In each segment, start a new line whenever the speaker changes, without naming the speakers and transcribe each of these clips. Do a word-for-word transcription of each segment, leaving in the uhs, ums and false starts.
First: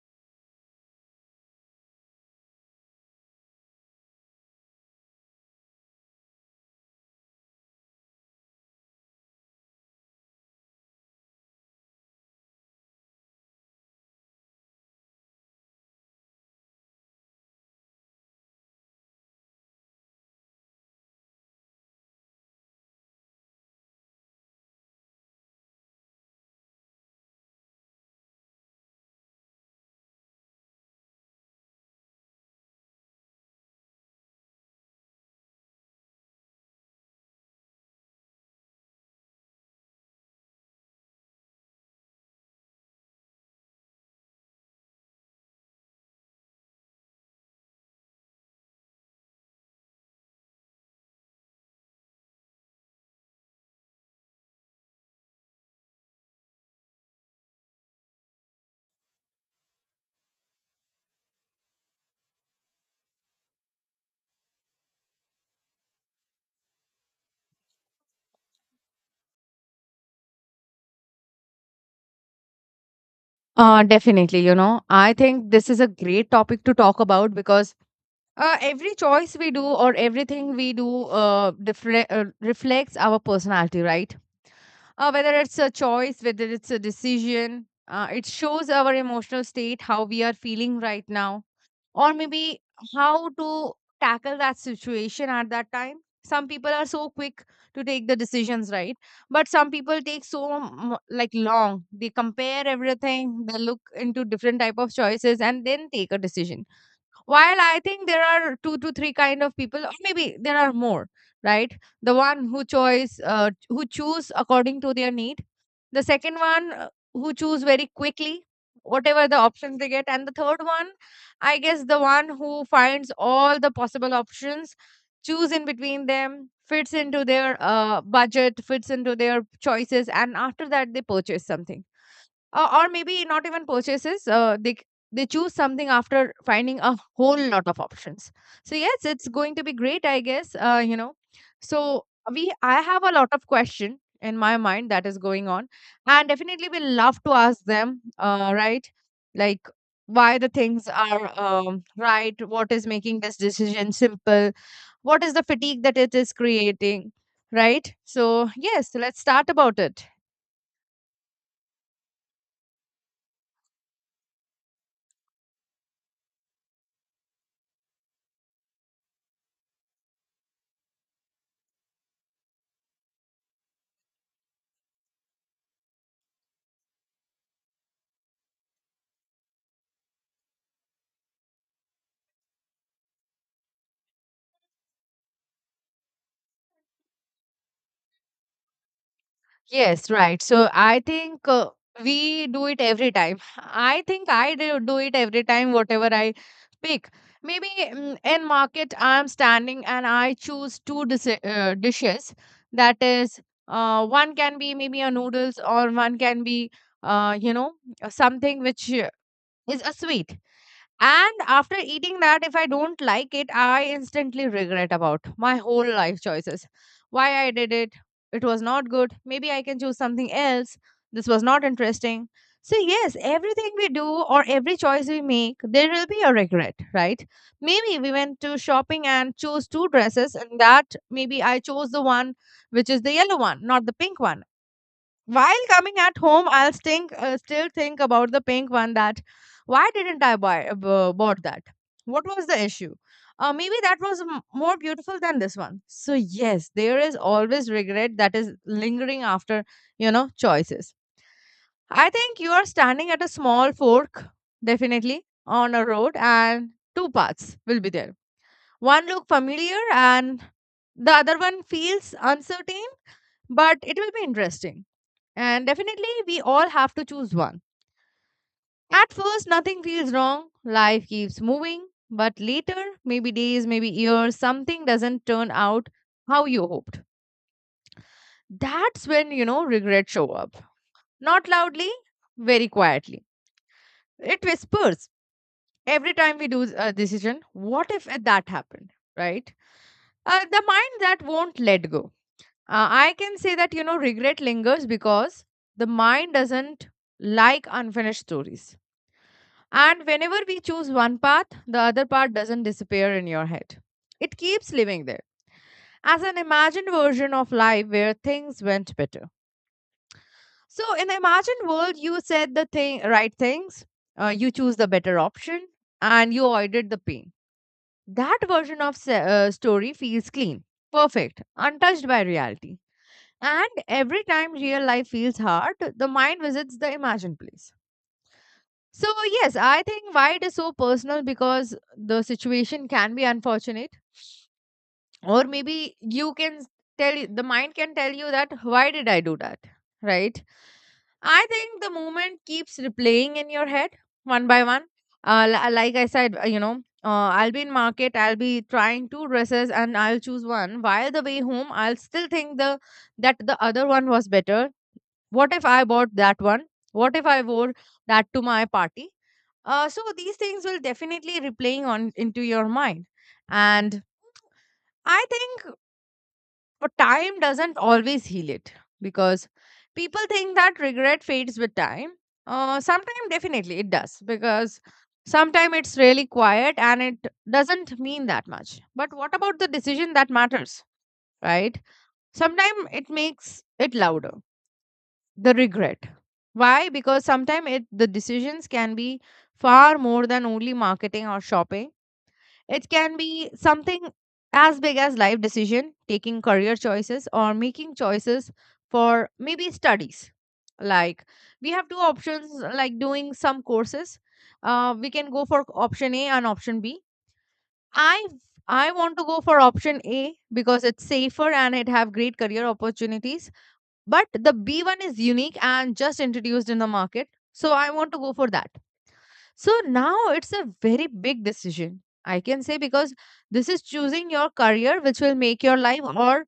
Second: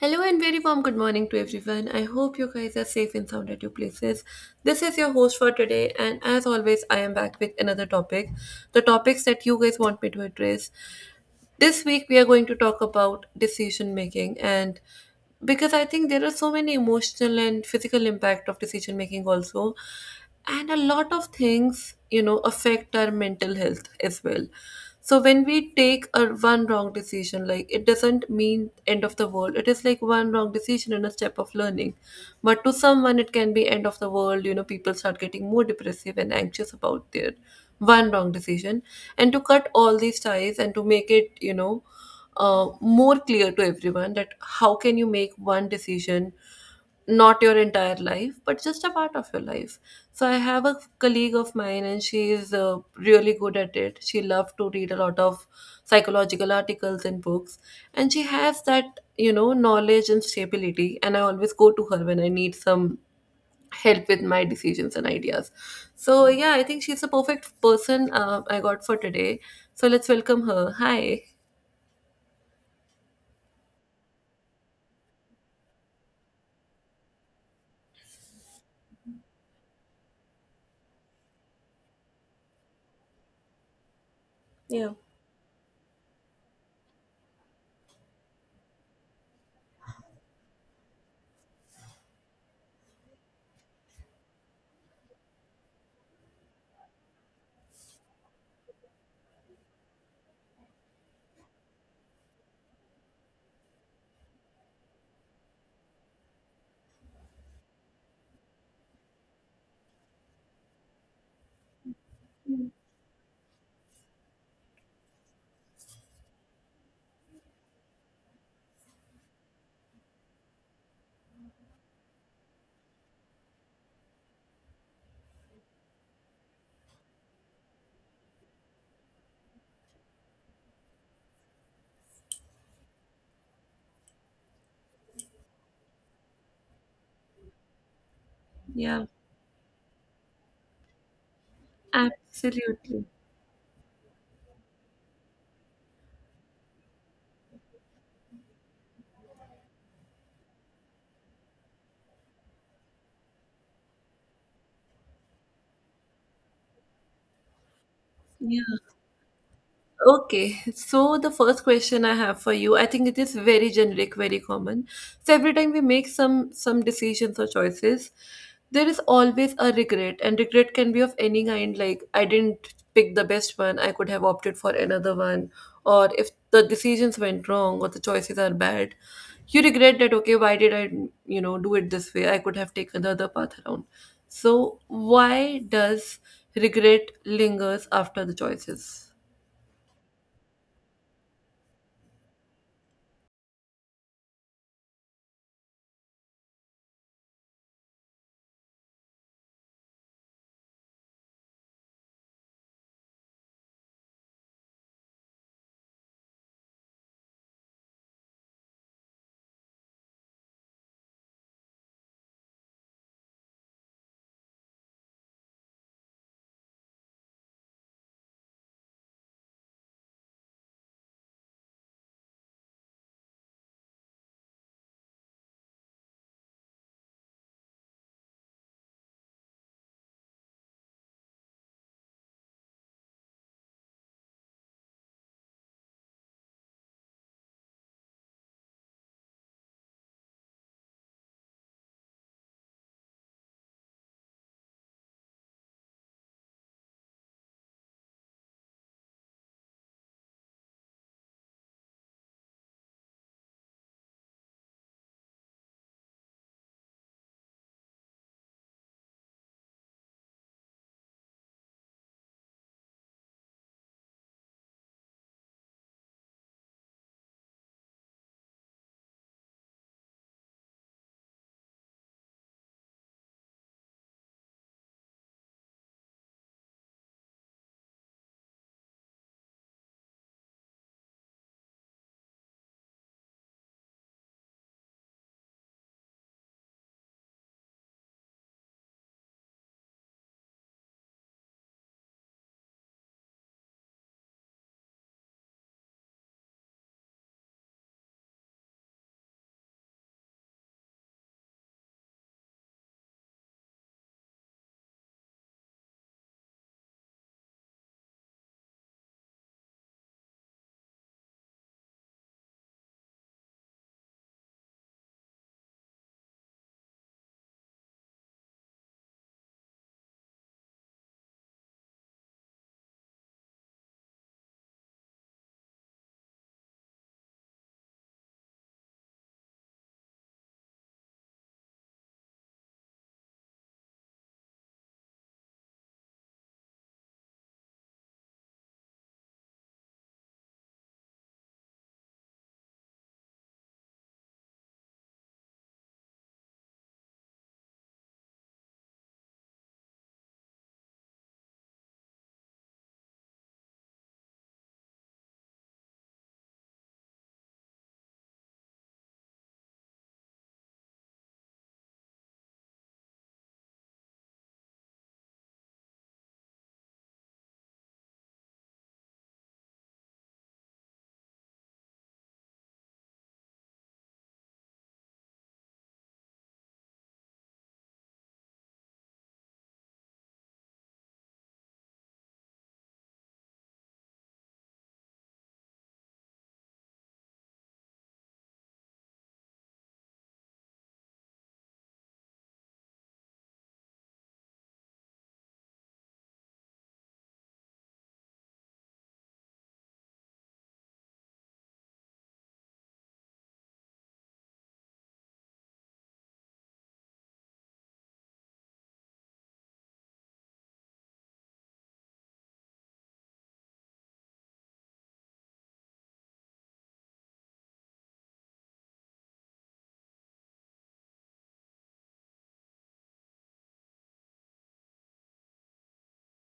Hello and very warm good morning to everyone. I hope you guys are safe and sound at your places. This is your host for today, and as always, I am back with another topic. The topics that you guys want me to address. This week, we are going to talk about decision making, and because I think there are so many emotional and physical impact of decision making also, and a lot of things, you know, affect our mental health as well. So when we take a one wrong decision, like it doesn't mean end of the world. It is like one wrong decision and a step of learning, but to someone it can be end of the world you know People start getting more depressive and anxious about their one wrong decision, and to cut all these ties and to make it you know uh, more clear to everyone that how can you make one decision, not your entire life but just a part of your life. So I have a colleague of mine, and she is uh, really good at it. She loved to read a lot of psychological articles and books, and she has that you know knowledge and stability, and I always go to her when I need some help with my decisions and ideas. So yeah, I think she's the perfect person uh, I got for today. So let's welcome her. Hi.
Uh, definitely, you know, I think this is a great topic to talk about because uh, every choice we do or everything we do uh, diffre- uh, reflects our personality, right?
Yeah.
Uh, whether it's a choice, whether it's a decision, uh, it shows our emotional state, how we are feeling right now, or maybe how to tackle that situation at that time. Some people are so quick to take the decisions, right, but some people take so m- like long, they compare everything, they look into different type of choices and then take a decision. While I think there are two to three kind of people or maybe there are more, right? The one who choice uh, who choose according to their need, the second one uh, who choose very quickly whatever the options they get, and the third one, I guess, the one who finds all the possible options, choose in between them, fits into their uh, budget, fits into their choices, and after that they purchase something. Or or maybe not even purchases, uh, they c- they choose something after finding a whole lot of options. So
Yeah,
yes, it's going to be great, I guess, uh, you know. So we I have
absolutely.
a lot of question in my mind that is going on, and definitely we love to ask them, uh, right? Like, why the things are, um, right, what is making this decision simple, what is the fatigue that it is creating, right? So
Yeah.
yes, let's start about it.
Okay, so the first question I have for you, I think it is very generic, very common. So every time we make some some decisions or choices, there is always a regret, and regret can be of any kind, like I didn't pick the best one, I could have opted for another one, or if the decisions went wrong or the choices are bad, you regret that, okay, why did I, you know, do it this way? I could have taken the other path around. So why does regret lingers after the choices?
Yes, right. So I think, uh, we do it every time. I think I do do it every time, whatever I pick. Maybe, mm, in market, I'm standing and I choose two dis uh, dishes. That is, uh, one can be maybe a noodles, or one can be, uh, you know, something which uh, is a sweet. And after eating that, if I don't like it, I instantly regret about my whole life choices. Why I did it. It was not good. Maybe I can choose something else. This was not interesting. So yes, everything we do or every choice we make, there will be a regret, right? Maybe we went to shopping and chose two dresses, and that maybe I chose the one which is the yellow one, not the pink one. While coming at home, I'll think, uh, still think about the pink one, that why didn't I buy uh, bought that? What was the issue? Uh, maybe that was m- more beautiful than this one. So yes, there is always regret that is lingering after, you know, choices. I think you are standing at a small fork, definitely on a road, and two paths will be there. One look familiar, and the other one feels uncertain, but it will be interesting, and definitely, we all have to choose one. At first, nothing feels wrong, life keeps moving. But later, maybe days, maybe years, something doesn't turn out how you hoped. That's when, you know, regrets show up. Not loudly, very quietly. It whispers every time we do a decision, what if that happened, right? Uh, the mind that won't let go. Uh, I can say that, you know, regret lingers because the mind doesn't like unfinished stories. And whenever we choose one path, the other part doesn't disappear in your head. It keeps living there as an imagined version of life where things went better. So in the imagined world, you said the thing, right things, uh, you choose the better option, and you avoided the pain. That version of se- uh, story feels clean, perfect, untouched by reality. And every time real life feels hard, the mind visits the imagined place. So yes, I think why it is so personal, because the situation can be unfortunate, or maybe you can s- tell y- the mind can tell you that why did I do that, right? I think the moment keeps replaying in your head one by one. Uh, li- like I said, uh, you know, uh, I'll be in market, I'll be trying two dresses, and I'll choose one. While the way home, I'll still think the that the other one was better, what if I bought that one, what if I wore that to my party. Uh, so these things will definitely replaying on into your mind. And I think time doesn't always heal it, because people think that regret fades with time. Uh, sometimes definitely it does, because sometimes it's really quiet and it doesn't mean that much, but what about the decision that matters, right? Sometimes it makes it louder, the regret. Why? Because sometimes it the decisions can be far more than only marketing or shopping. It can be something as big as life decision, taking career choices or making choices for maybe studies. Like, we have two options like doing some courses. Uh, we can go for option A and option B. I I want to go for option A because it's safer and it have great career opportunities, but the B one is unique and just introduced in the market. So I want to go for that. So now it's a very big decision, I can say, because this is choosing your career, which will make your life, or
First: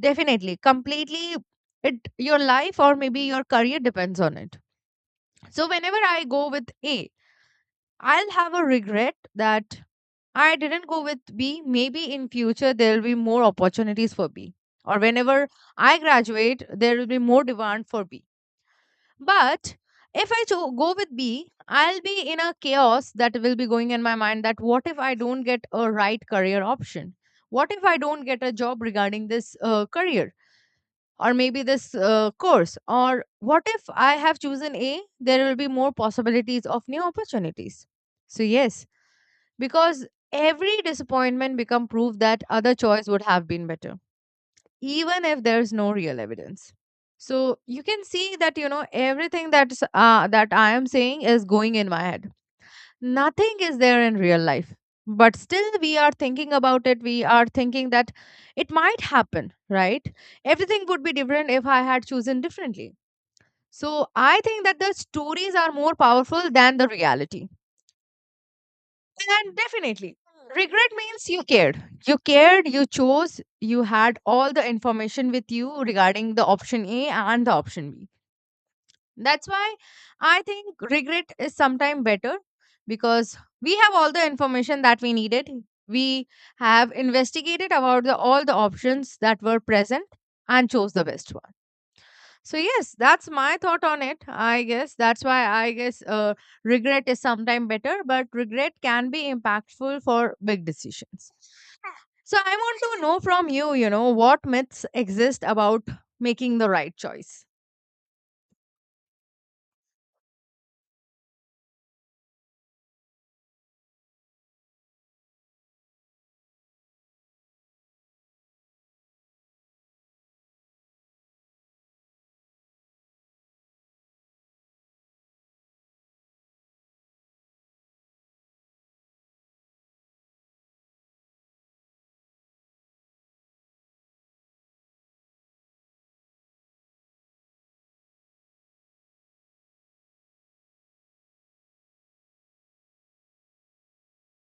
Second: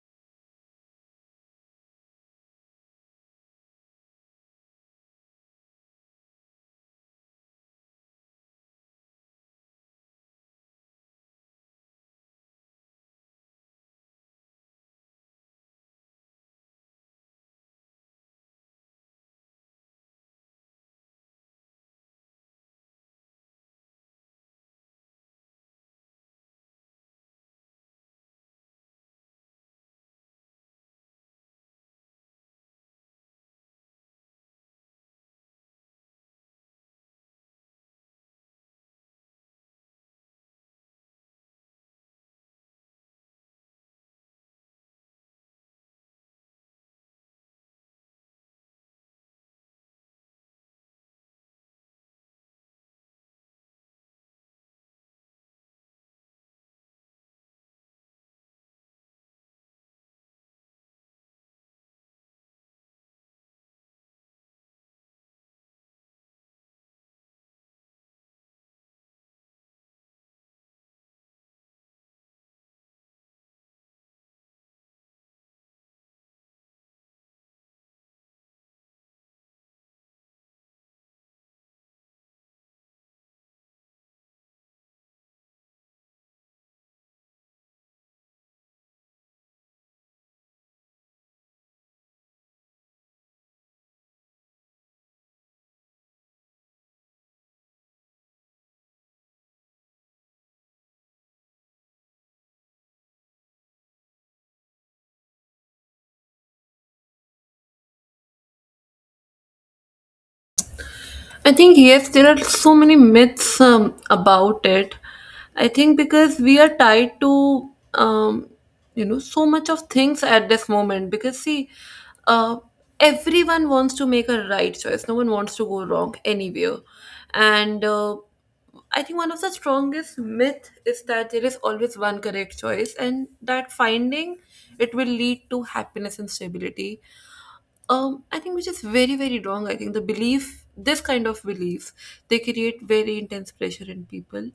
definitely completely it your life, or maybe your career depends on it. So whenever I go with A, I'll have a regret that I didn't go with B. Maybe in future there will be more opportunities for B. Or whenever I graduate, there will be more demand for B. But if I cho- go with B, I'll be in a chaos that will be going in my mind, that what if I don't get a right career option? What if I don't get a job regarding this uh, career, or maybe this uh, course? Or what if I have chosen A, there will be more possibilities of new opportunities. So yes, because every disappointment become proof that other choice would have been better, even if there's no real evidence. So you can see that, you know, everything that's uh, that I am saying is going in my head, nothing is there in real life, but still we are thinking about it. We are thinking that it might happen, right? Everything would be different if I had chosen differently. So I think that the stories are more powerful than the reality. And definitely, regret means you cared. You cared, you chose, you had all the information with you regarding the option A and the option B. That's why I think regret is sometimes better, because we have all the information that we needed. We have investigated about the, all the options that were present, and chose the best one. So yes, that's my thought on it. I guess that's why, I guess, uh, regret is sometimes better, but regret can be impactful for big decisions. So I want to know from you, you know, what myths exist about making the right choice.
I think yes, there are so many myths um, about it. I think because we are tied to um, you know so much of things at this moment. Because see, uh, everyone wants to make a right choice. No one wants to go wrong anywhere, and uh, I think one of the strongest myth is that there is always one correct choice, and that finding it will lead to happiness and stability. um I think, which is very very wrong. I think the belief, this kind of beliefs, they create very intense pressure in people.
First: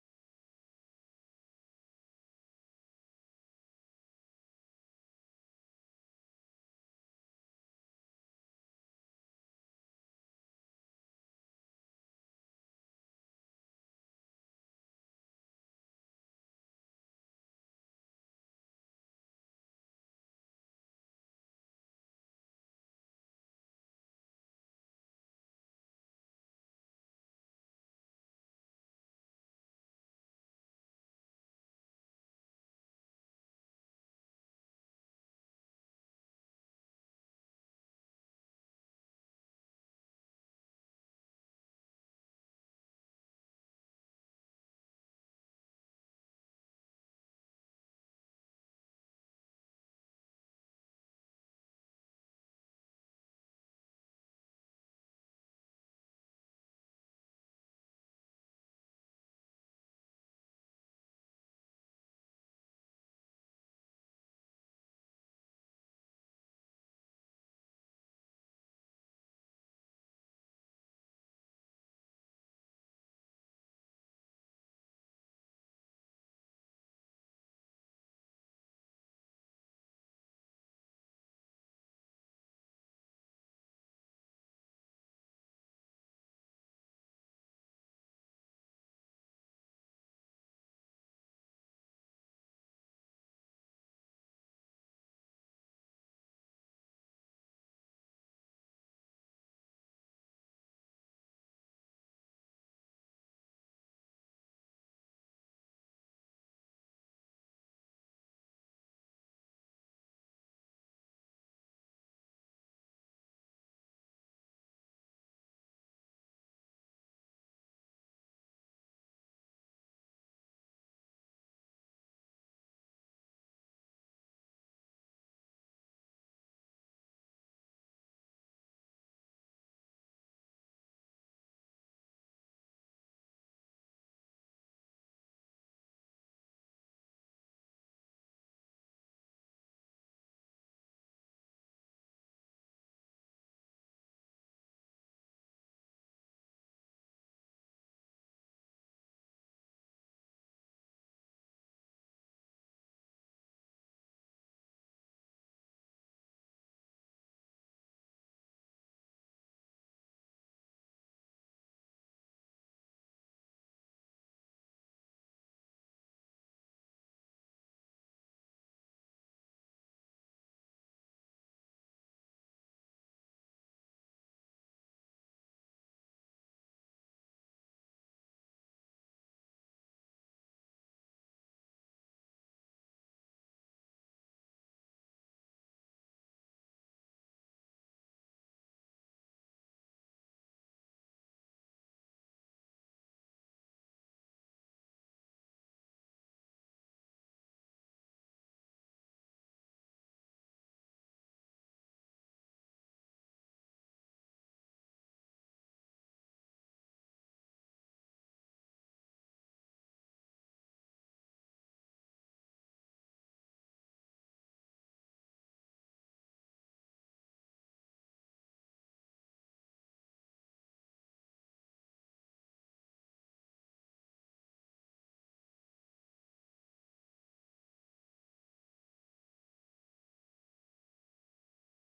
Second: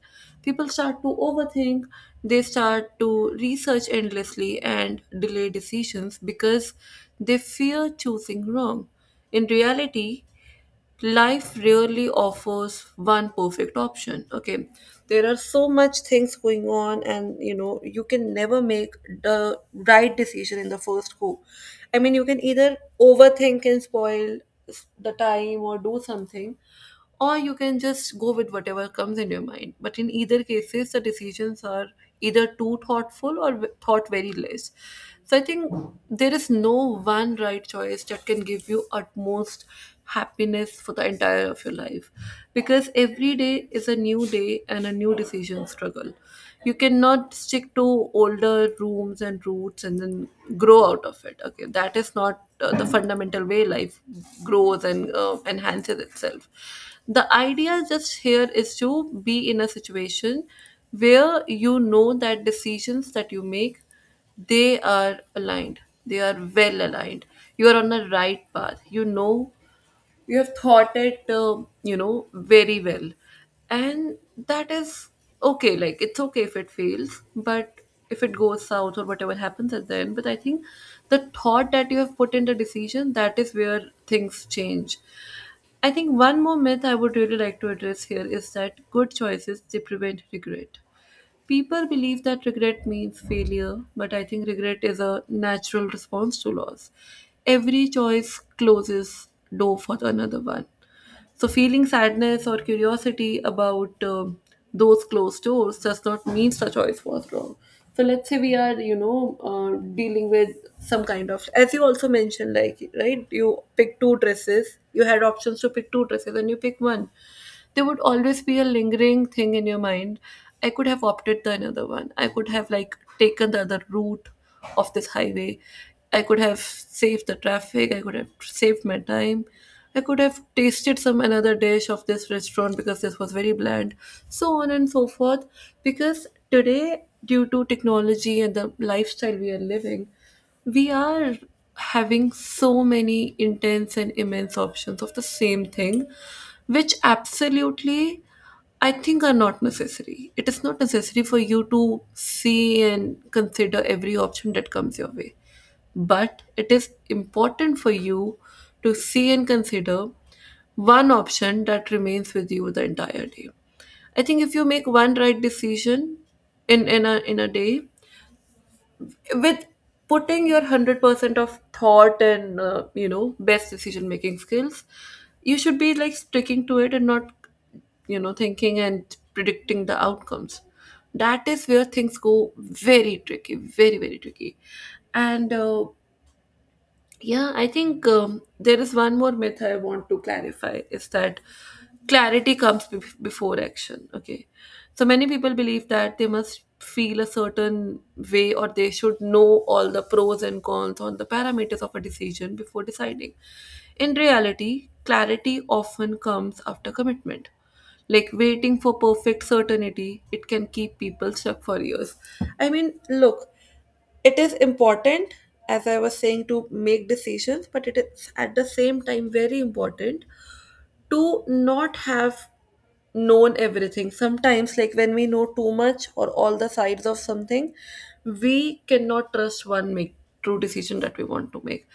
People start to overthink. They start to research endlessly and delay decisions because they fear choosing wrong. In reality, life really offers one perfect option. Okay, there are so much things going on, and you know you can never make the right decision in the first go. I mean, you can either overthink and spoil s- the time or do something, or you can just go with whatever comes in your mind. But in either cases, the decisions are either too thoughtful or w- thought very less. So I think there is no one right choice that can give you utmost happiness for the entire of your life, because every day is a new day and a new decision struggle. You cannot stick to older rooms and roots and then grow out of it. Okay, that is not uh, the fundamental way life grows and uh, enhances itself. The idea just here is to be in a situation where you know that decisions that you make, they are aligned, they are well aligned, you are on the right path you know You have thought it uh, you know very well, and that is okay. Like, it's okay if it fails, but if it goes south or whatever happens at the end, but I think the thought that you have put in the decision, that is where things change. I think one more myth I would really like to address here is that good choices, they prevent regret. People believe that regret means failure, but I think regret is a natural response to loss. Every choice closes door for another one. So feeling sadness or curiosity about um those closed doors does not mean the choice was wrong. So let's say we are, you know, uh, dealing with some kind of, as you also mentioned, like right, you pick two dresses. You had options to pick two dresses, and you pick one. There would always be a lingering thing in your mind. I could have opted the another one, I could have like taken the other route of this highway, I could have saved the traffic, I could have saved my time, I could have tasted some another dish of this restaurant because this was very bland, so on and so forth. Because today, due to technology and the lifestyle we are living, we are having so many intense and immense options of the same thing, which absolutely I think are not necessary. It is not necessary for you to see and consider every option that comes your way, but it is important for you to see and consider one option that remains with you the entire day. I think if you make one right decision in in a in a day, with putting your one hundred percent of thought and uh, you know best decision making skills, you should be like sticking to it, and not you know thinking and predicting the outcomes. That is where things go very tricky, very very tricky. And uh, yeah, I think um, there is one more myth I want to clarify is that clarity comes be- before action. Okay. So many people believe that they must feel a certain way, or they should know all the pros and cons on the parameters of a decision before deciding. In reality, clarity often comes after commitment. Like, waiting for perfect certainty, it can keep people stuck for years. I mean, look, it is important, as I was saying, to make decisions, but it is at the same time very important to not have known everything sometimes. Like when we know too much or all the sides of something, we cannot trust one make true decision that we want to make.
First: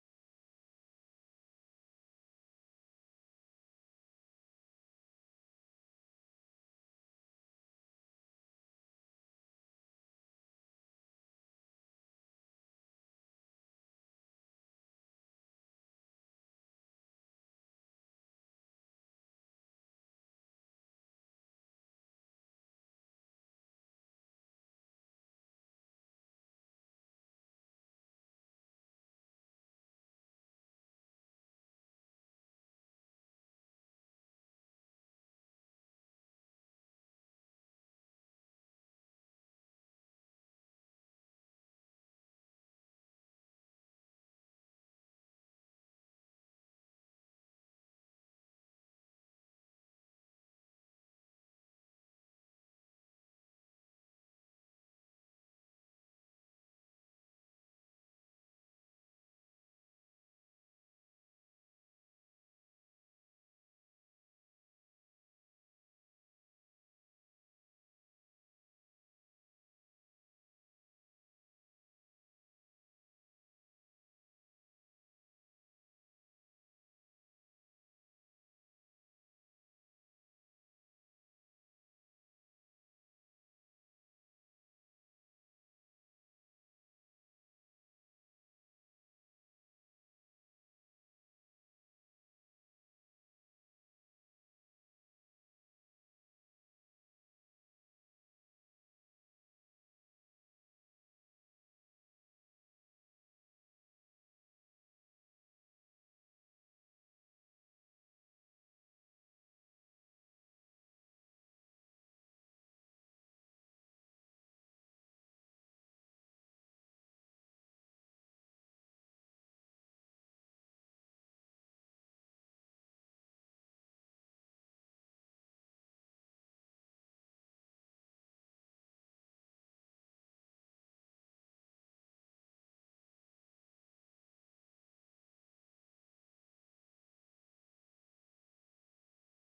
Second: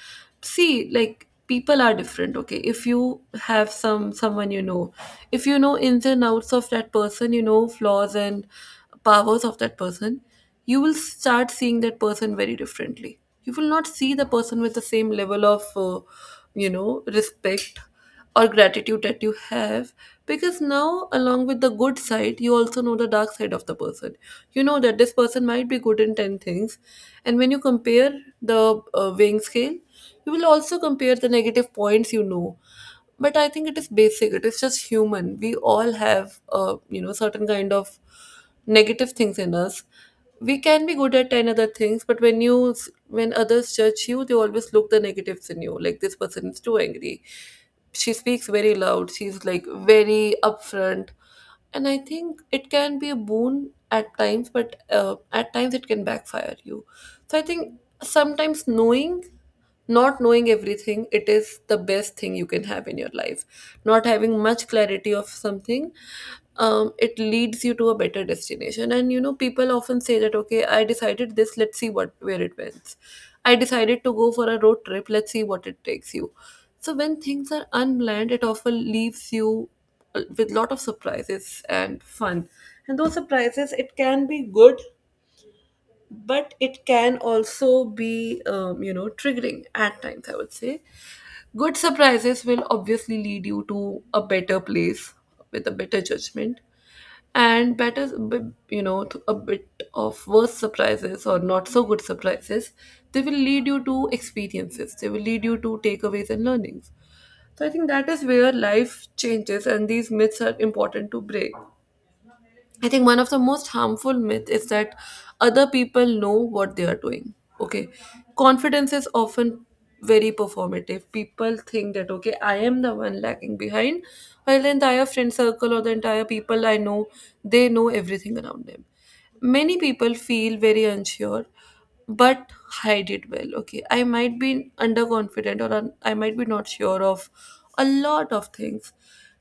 See, like people are different. Okay, if you have some someone you know, if you know ins and outs of that person, you know flaws and powers of that person, you will start seeing that person very differently. You will not see the person with the same level of uh, you know respect or gratitude that you have, because now, along with the good side, you also know the dark side of the person. You know that this person might be good in ten things, and when you compare the uh, weighing scale, you will also compare the negative points you know But I think it is basic, it is just human. We all have uh, you know certain kind of negative things in us. We can be good at ten other things, but when you s- when others judge you, they always look the negatives in you. Like this person is too angry. She speaks very loud. She's like very upfront, and I think it can be a boon at times, but uh, at times it can backfire you. So I think sometimes knowing, not knowing everything, it is the best thing you can have in your life. Not having much clarity of something, um, it leads you to a better destination. And you know people often say that okay, I decided this, let's see what where it went. I decided to go for a road trip. Let's see what it takes you. So when things are unplanned, it often leaves you uh, with lot of surprises and fun. And those surprises, it can be good, but it can also be, um, you know, triggering at times. I would say, good surprises will obviously lead you to a better place with a better judgment and better b- you know th- a bit of worse surprises or not so good surprises, they will lead you to experiences, they will lead you to takeaways and learnings. So I think that is where life changes, and these myths are important to break. I think one of the most harmful myth is that other people know what they are doing. Okay. Confidence is often very performative. People think that okay, I am the one lagging behind, while the entire friend circle or the entire people I know, they know everything around them. Many people feel very unsure but hide it well. Okay, I might be underconfident or un- I might be not sure of a lot of things,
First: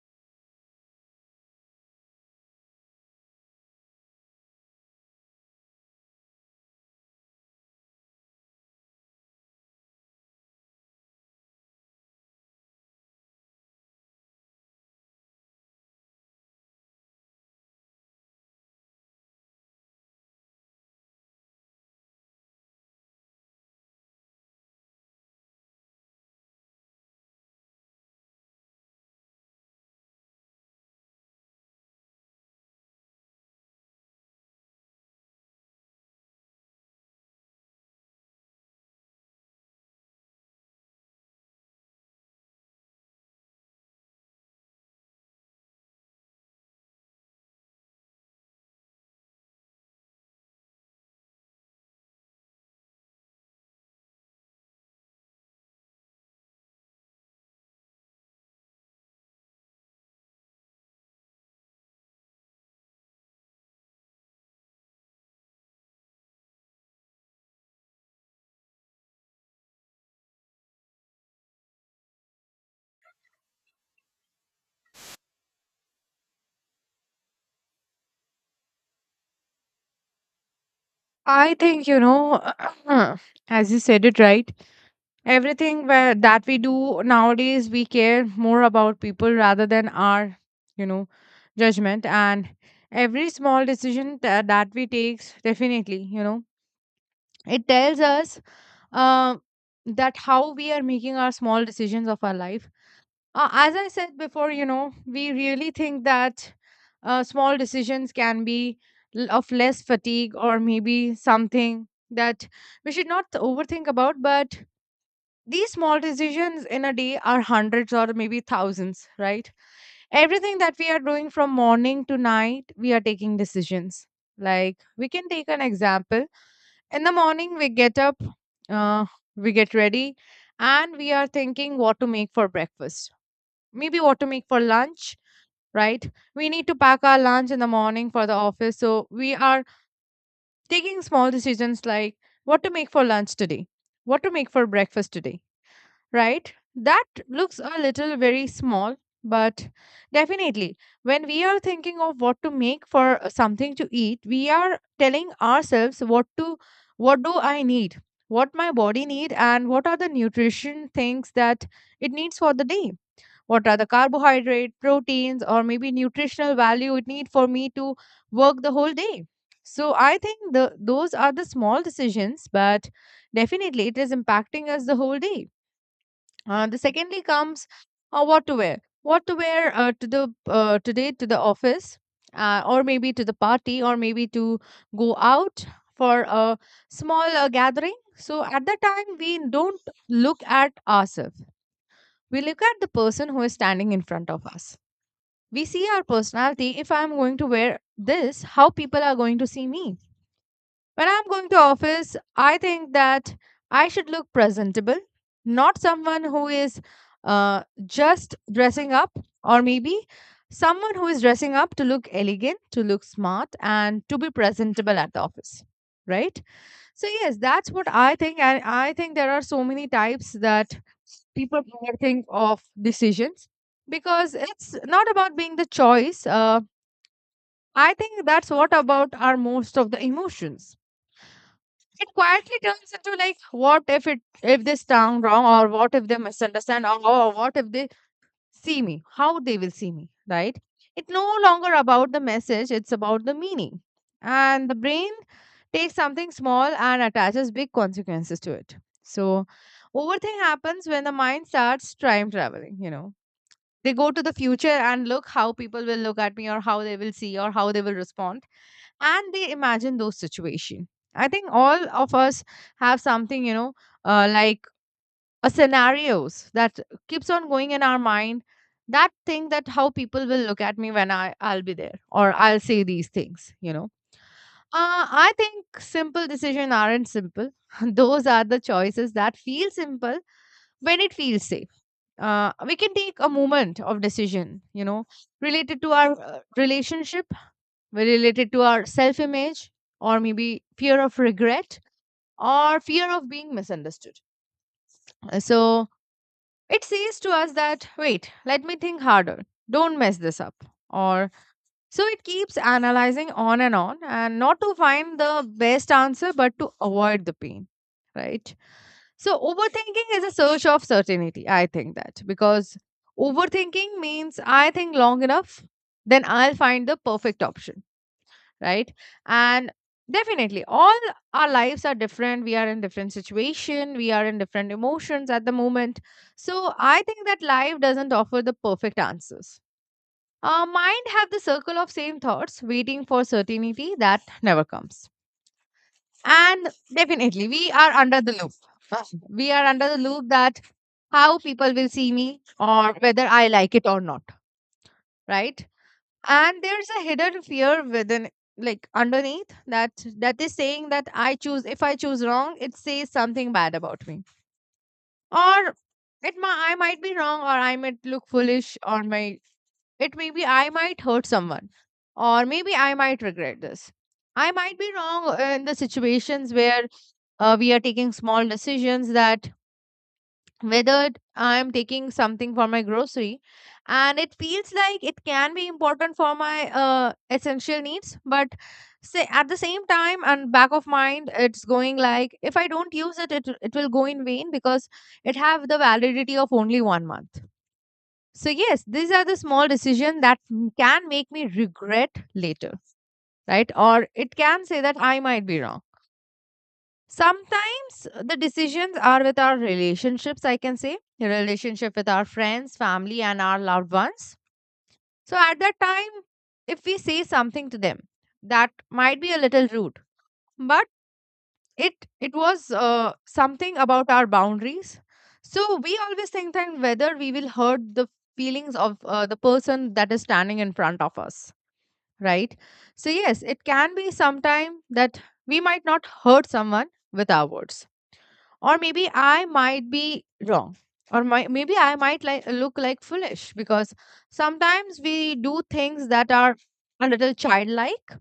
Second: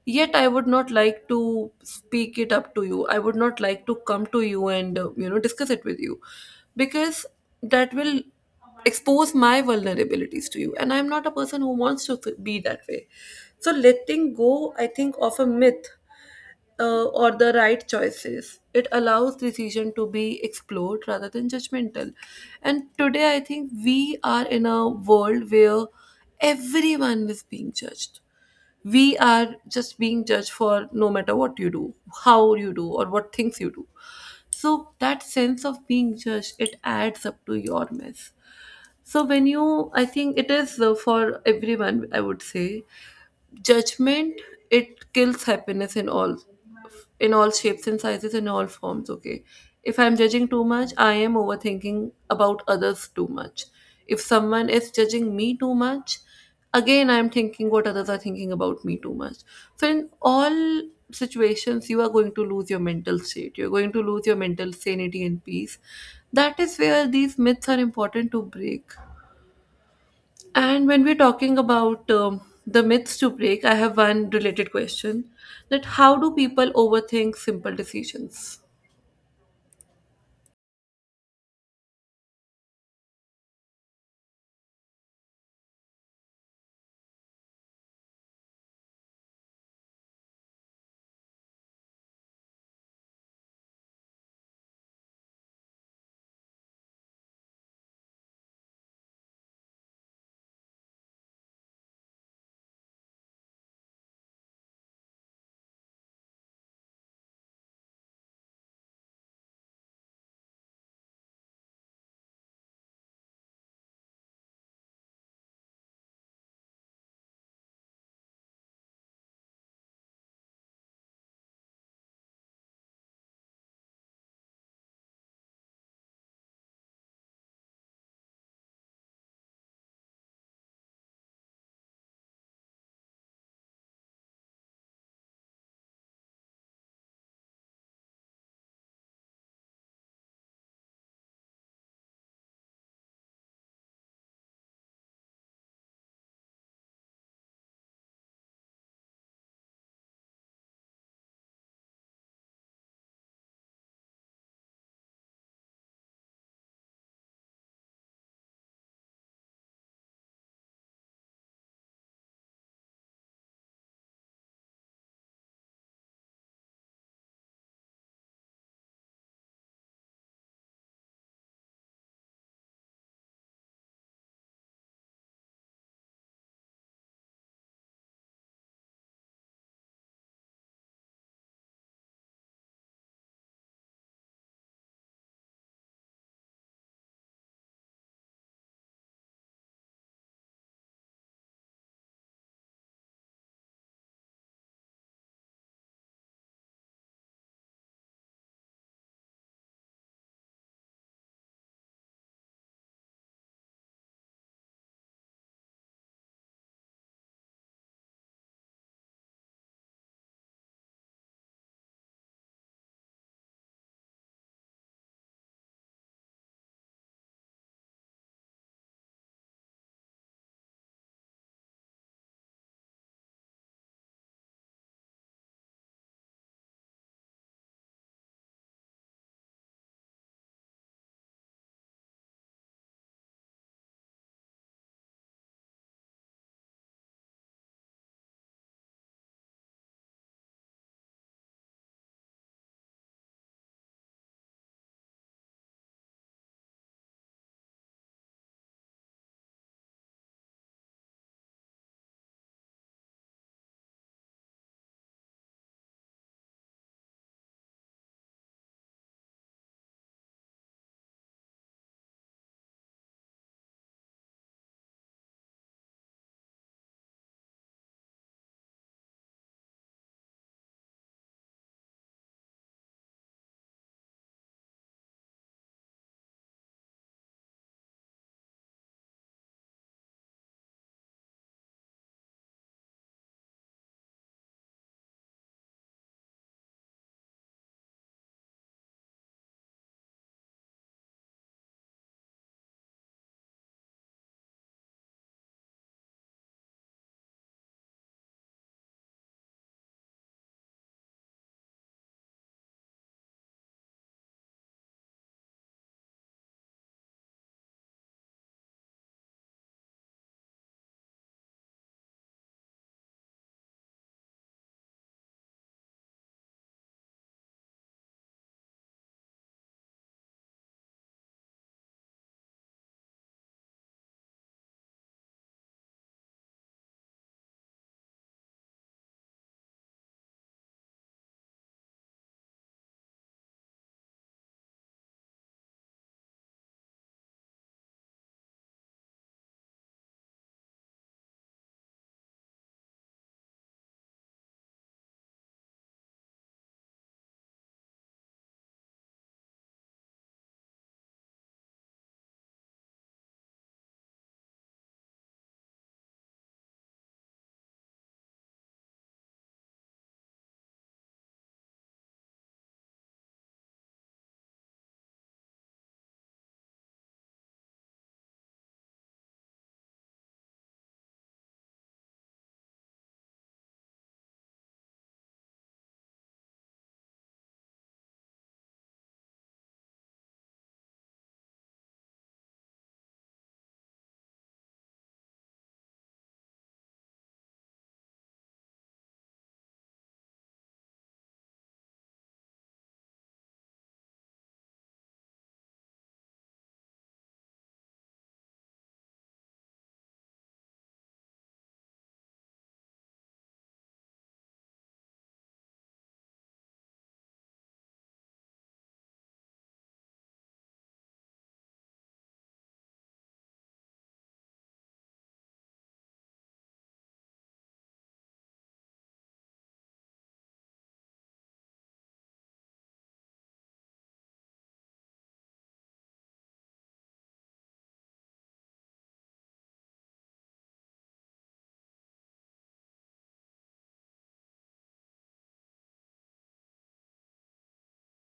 yet I would not like to speak it up to you. I would not like to come to you and uh, you know discuss it with you, because that will expose my vulnerabilities to you, and I'm not a person who wants to f- be that way. So letting go, I think, of a myth uh, or the right choices. It allows decision to be explored rather than judgmental. And today, I think we are in a world where everyone is being judged. We are just being judged for no matter what you do, how you do, or what things you do. So that sense of being judged, it adds up to your mess. So when you, I think it is, uh, for everyone, I would say judgment, it kills happiness in all, in all shapes and sizes, in all forms. Okay, if I'm judging too much, I am overthinking about others too much. If someone is judging me too much, again I'm thinking what others are thinking about me too much. So in all situations you are going to lose your mental state, you're going to lose your mental sanity and peace. That is where these myths are important to break. And when we're talking about um, the myths to break, I have one related question, that how do people overthink simple decisions?
I think, you know, as you said it right, everything where, that we do nowadays, we care more about people rather than our, you know, judgment. And every small decision tha- that we takes, definitely, you know, it tells us uh, that how we are making our small decisions of our life. Uh, as I said before, you know, we really think that uh, small decisions can be l- of less fatigue, or maybe something that we should not overthink about, but these small decisions in a day are hundreds or maybe thousands, right? Everything that we are doing from morning to night, we are taking decisions. Like, we can take an example: in the morning, we get up, uh, we get ready, and we are thinking what to make for breakfast. Maybe what to make for lunch, right? We need to pack our lunch in the morning for the office. So we are taking small decisions like what to make for lunch today, what to make for breakfast today, right? That looks a little very small, but definitely, when we are thinking of what to make for uh, something to eat, we are telling ourselves what to, what do I need, what my body need, and what are the nutrition things that it needs for the day. What are the carbohydrate, proteins, or maybe nutritional value it need for me to work the whole day? So I think the those are the small decisions, but definitely it is impacting us the whole day. Uh, the secondly comes, uh, what to wear. What to wear uh, to the uh, today to the office, uh, or maybe to the party, or maybe to go out for a small uh, gathering. So at that time, we don't look at ourselves. We look at the person who is standing in front of us. We see our personality. If I'm going to wear this, how people are going to see me? When I'm going to office, I think that I should look presentable, not someone who is uh, just dressing up, or maybe someone who is dressing up to look elegant, to look smart, and to be presentable at the office. Right? So yes, that's what I think. And I think there are so many types that people think of decisions because it's not about being the choice. Uh, I think that's what about are most of the emotions. It quietly turns into like, what if it if they sound wrong, or what if they misunderstand, or, or what if they see me, how they will see me, right? It's no longer about the message, it's about the meaning. And the brain takes something small and attaches big consequences to it. So overthink happens when the mind starts time traveling, you know they go to the future and look how people will look at me, or how they will see, or how they will respond, and they imagine those situation. I think all of us have something you know uh, Like, a scenarios that keeps on going in our mind. That thing, that how people will look at me when i i'll be there, or I'll say these things you know uh, I think simple decisions aren't simple. Those are the choices that feel simple when it feels safe. Uh, we can take a moment of decision you know related to our uh, relationship, related to our self image, or maybe fear of regret, or fear of being misunderstood. Uh, So it says to us that, wait, let me think harder. Don't mess this up. Or so it keeps analyzing on and on, and not to find the best answer, but to avoid the pain. Right. So overthinking is a search of certainty. I think that because overthinking means I think long enough, then I'll find the perfect option, right? And definitely all our lives are different, we are in different situation, we are in different emotions at the moment. So I think that life doesn't offer the perfect answers. Our mind have the circle of same thoughts waiting for certainty that never comes. And definitely we are under the loop. Uh, we are under the loop, that how people will see me, or whether I like it or not, right? And there's a hidden fear within, like underneath that, that is saying that I choose if I choose wrong it says something bad about me. Or it ma I might be wrong, or I might look foolish, or my it may be I might hurt someone, or maybe I might regret this. I might be wrong uh, in the situations where uh, we are taking small decisions, that whether I'm taking something for my grocery. And it feels like it can be important for my uh, essential needs, but say at the same time and back of mind, it's going like, if I don't use it, it it will go in vain because it have the validity of only one month. So yes, these are the small decision that m- can make me regret later, right? Or it can say that I might be wrong. Sometimes the decisions are with our relationships, I can say, relationship with our friends, family, and our loved ones. So at that time, if we say something to them, that might be a little rude, but it it was uh, something about our boundaries. So we always think that whether we will hurt the feelings of uh, the person that is standing in front of us, right? So yes, it can be sometime that we might not hurt someone with our words, or maybe I might be wrong, or my, maybe I might like look like foolish, because sometimes we do things that are a little childlike,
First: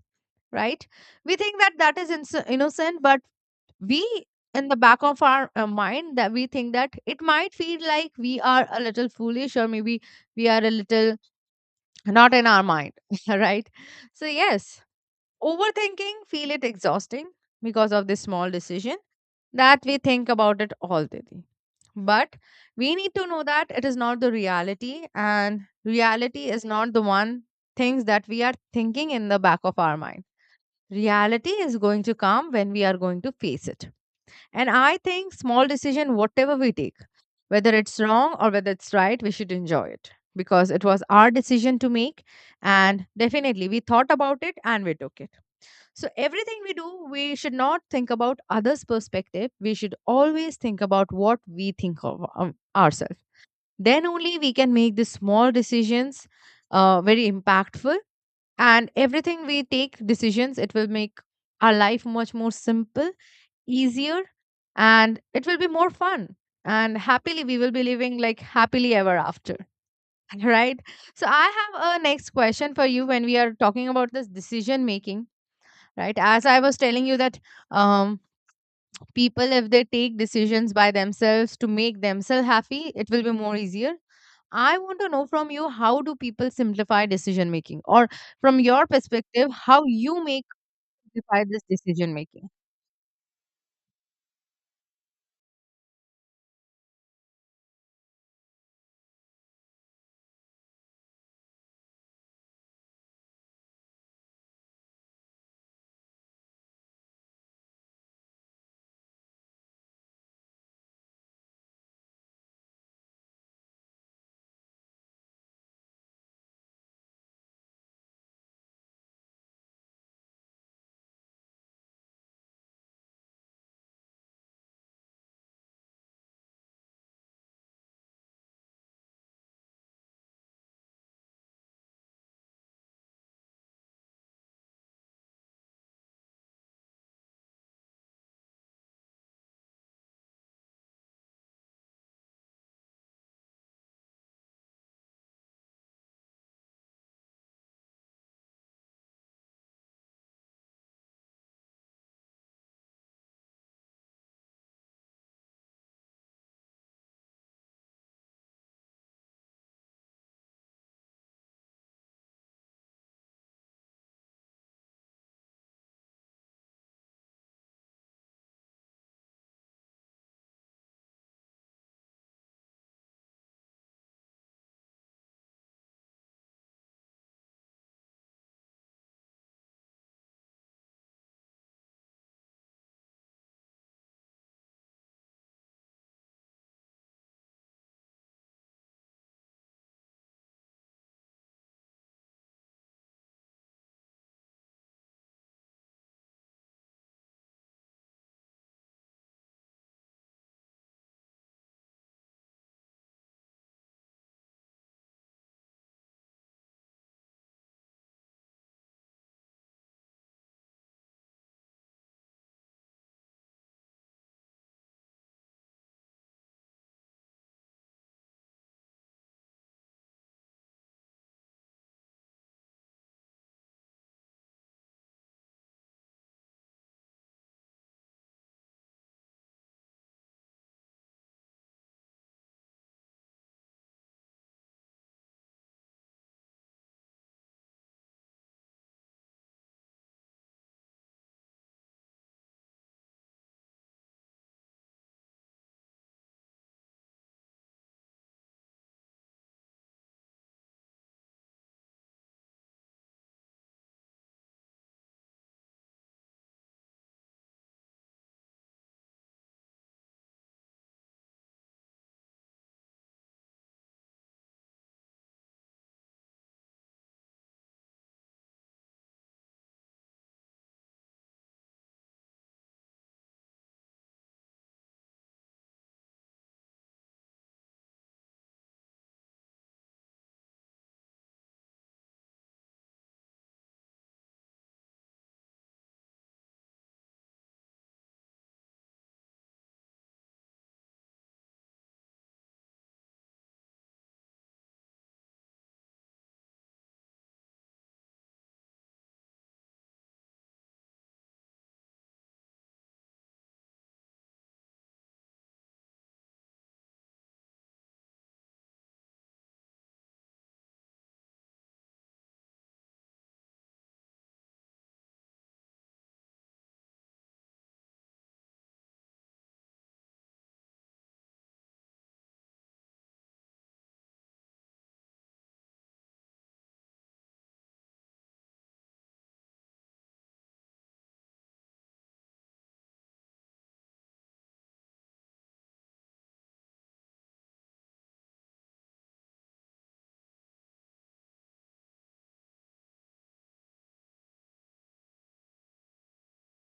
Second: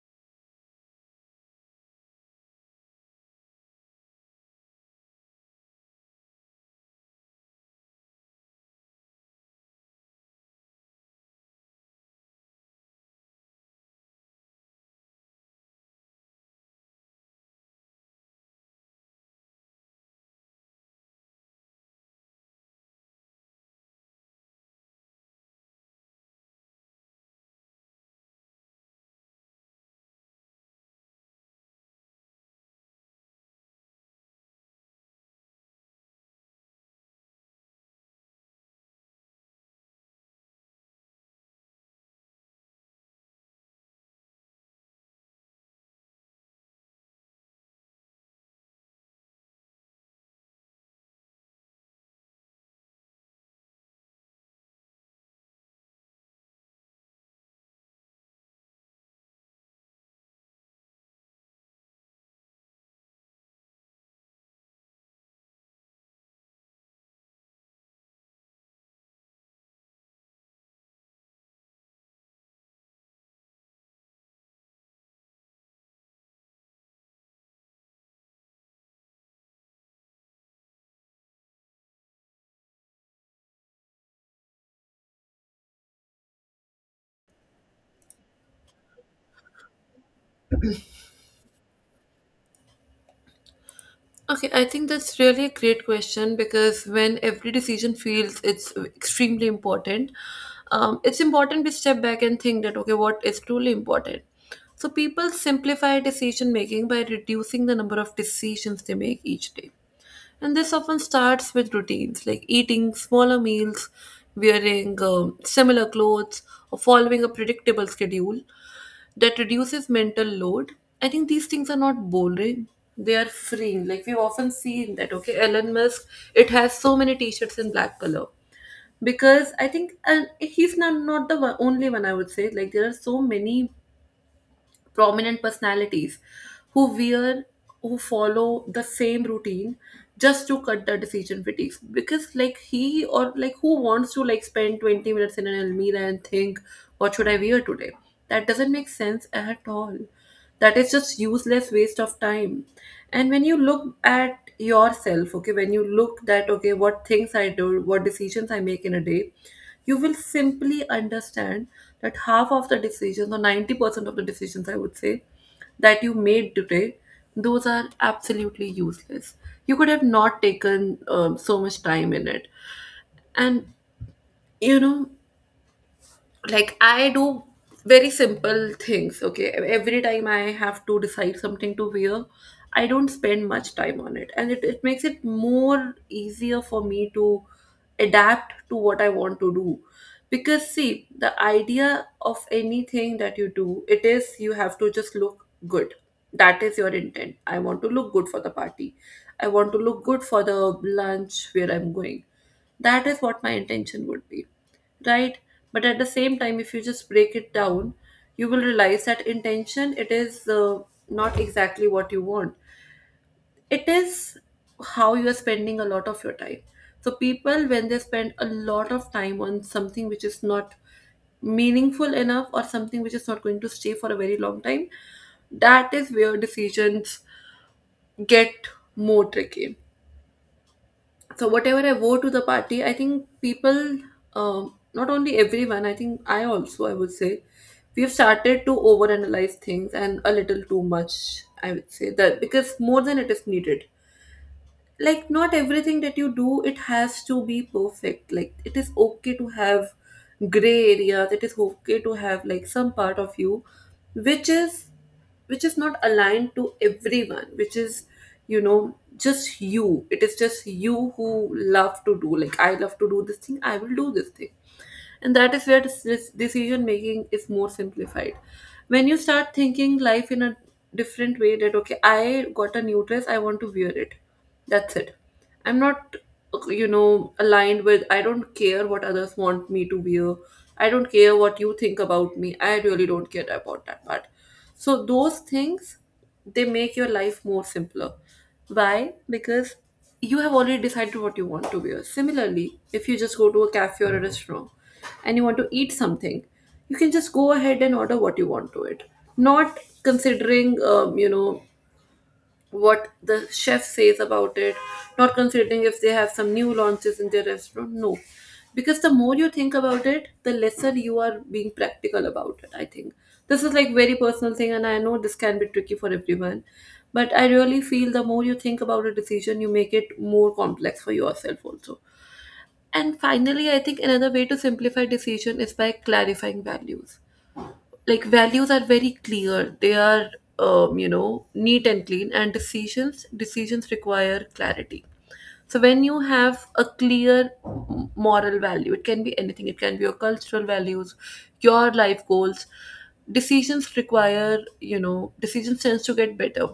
right? We think that that is inso- innocent, but we, in the back of our uh, mind, that we think that it might feel like we are a little foolish, or maybe we are a little not in our mind. Right. So yes, overthinking feel it exhausting because of this small decision that we think about it all day. But we need to know that it is not the reality, and reality is not the one things that we are thinking in the back of our mind. Reality is going to come when we are going to face it. And I think small decision, whatever we take, whether it's wrong or whether it's right, we should enjoy it because it was our decision to make. And definitely we thought about it and we took it. So everything we do, we should not think about others' perspective. We should always think about what we think of um, ourselves. Then only we can make the small decisions uh, very impactful. And everything we take decisions, it will make our life much more simple, easier, and it will be more fun. And happily, we will be living like happily ever after. Right. So I have a next question for you. When we are talking about this decision making, right, as I was telling you that, um, people, if they take decisions by themselves to make themselves happy, it will be more easier. I want to know from you, how do people simplify decision making, or from your perspective, how you make simplify this decision making?
Okay, I think that's really a great question, because when every decision feels it's extremely important, um, it's important we step back and think that okay, what is truly important. So people simplify decision making by reducing the number of decisions they make each day. And this often starts with routines like eating smaller meals, wearing um, similar clothes, or following a predictable schedule that reduces mental load. I think these things are not boring. They are freeing. Like we've often seen that, okay, Elon Musk, it has so many t-shirts in black color. Because I think, and he's not, not the one, only one I would say. Like there are so many prominent personalities who wear, who follow the same routine just to cut the decision fatigue, because like he, or like who wants to like spend twenty minutes in an almirah and think what should I wear today? That doesn't make sense at all. That is just useless waste of time. And when you look at yourself, okay, when you look that okay what things I do, what decisions I make in a day, you will simply understand that half of the decisions, or ninety percent of the decisions I would say, that you made today, those are absolutely useless. You could have not taken um, so much time in it. And you know, like, I do very simple things. Okay, every time I have to decide something to wear, I don't spend much time on it, and it, it makes it more easier for me to adapt to what I want to do. Because see, the idea of anything that you do, it is you have to just look good. That is your intent. I want to look good for the party, I want to look good for the lunch where I'm going. That is what my intention would be, right? But at the same time, if you just break it down, you will realize that intention, it is uh, not exactly what you want. It is how you are spending a lot of your time. So people, when they spend a lot of time on something which is not meaningful enough, or something which is not going to stay for a very long time, that is where decisions get more tricky. So whatever I wore to the party, I think people, um, not only everyone, I think I also, I would say, we've started to overanalyze things, and a little too much, I would say that, because more than it is needed. Like not everything that you do, it has to be perfect. Like it is okay to have gray areas, it is okay to have like some part of you which is, which is not aligned to everyone, which is, you know, just you. It is just you who love to do, like I love to do this thing, I will do this thing. And that is where this decision making is more simplified, when you start thinking life in a different way, that okay, I got a new dress, I want to wear it. That's it. I'm not, you know, aligned with, I don't care what others want me to wear. I don't care what you think about me, I really don't care about that part. So those things, they make your life more simpler. Why? Because you have already decided what you want to wear. Similarly, if you just go to a cafe or a restaurant and you want to eat something, you can just go ahead and order what you want to it. Not considering, um, you know, what the chef says about it, not considering if they have some new launches in their restaurant. No. Because the more you think about it, the lesser you are being practical about it, I think. This is like very personal thing, and I know this can be tricky for everyone. But I really feel the more you think about a decision, you make it more complex for yourself also. And finally, I think another way to simplify decision is by clarifying values. Like values are very clear, they are um, you know, neat and clean, and decisions decisions require clarity. So when you have a clear m- moral value, it can be anything, it can be your cultural values, your life goals. Decisions require, you know, decisions tends to get better.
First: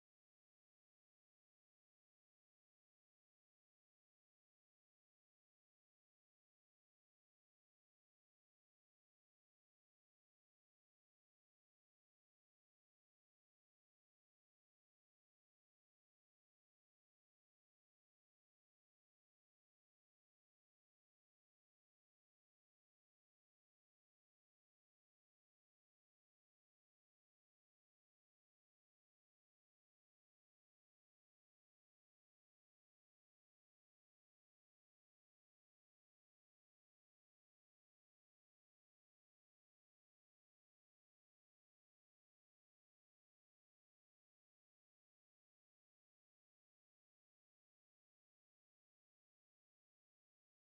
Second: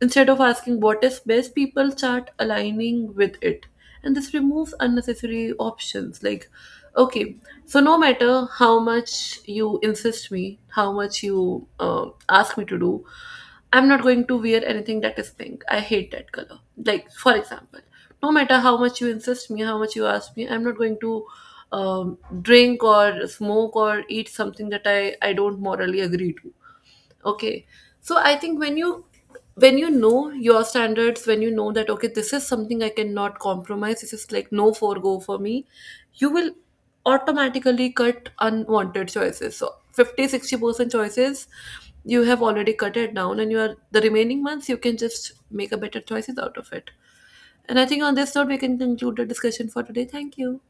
Instead of asking what is best, people start aligning with it. And this removes unnecessary options. Like, okay, so no matter how much you insist me, how much you uh, ask me to do, I'm not going to wear anything that is pink. I hate that color. Like, for example, no matter how much you insist me, how much you ask me, I'm not going to um, drink or smoke or eat something that i i don't morally agree to. Okay, so I think when you, when you know your standards, when you know that okay, this is something I cannot compromise, this is like no forego for me, you will automatically cut unwanted choices. So fifty, sixty percent choices you have already cut it down, and you are the remaining ones, you can just make a better choices out of it. And I think on this note, we can conclude the discussion for today. Thank you.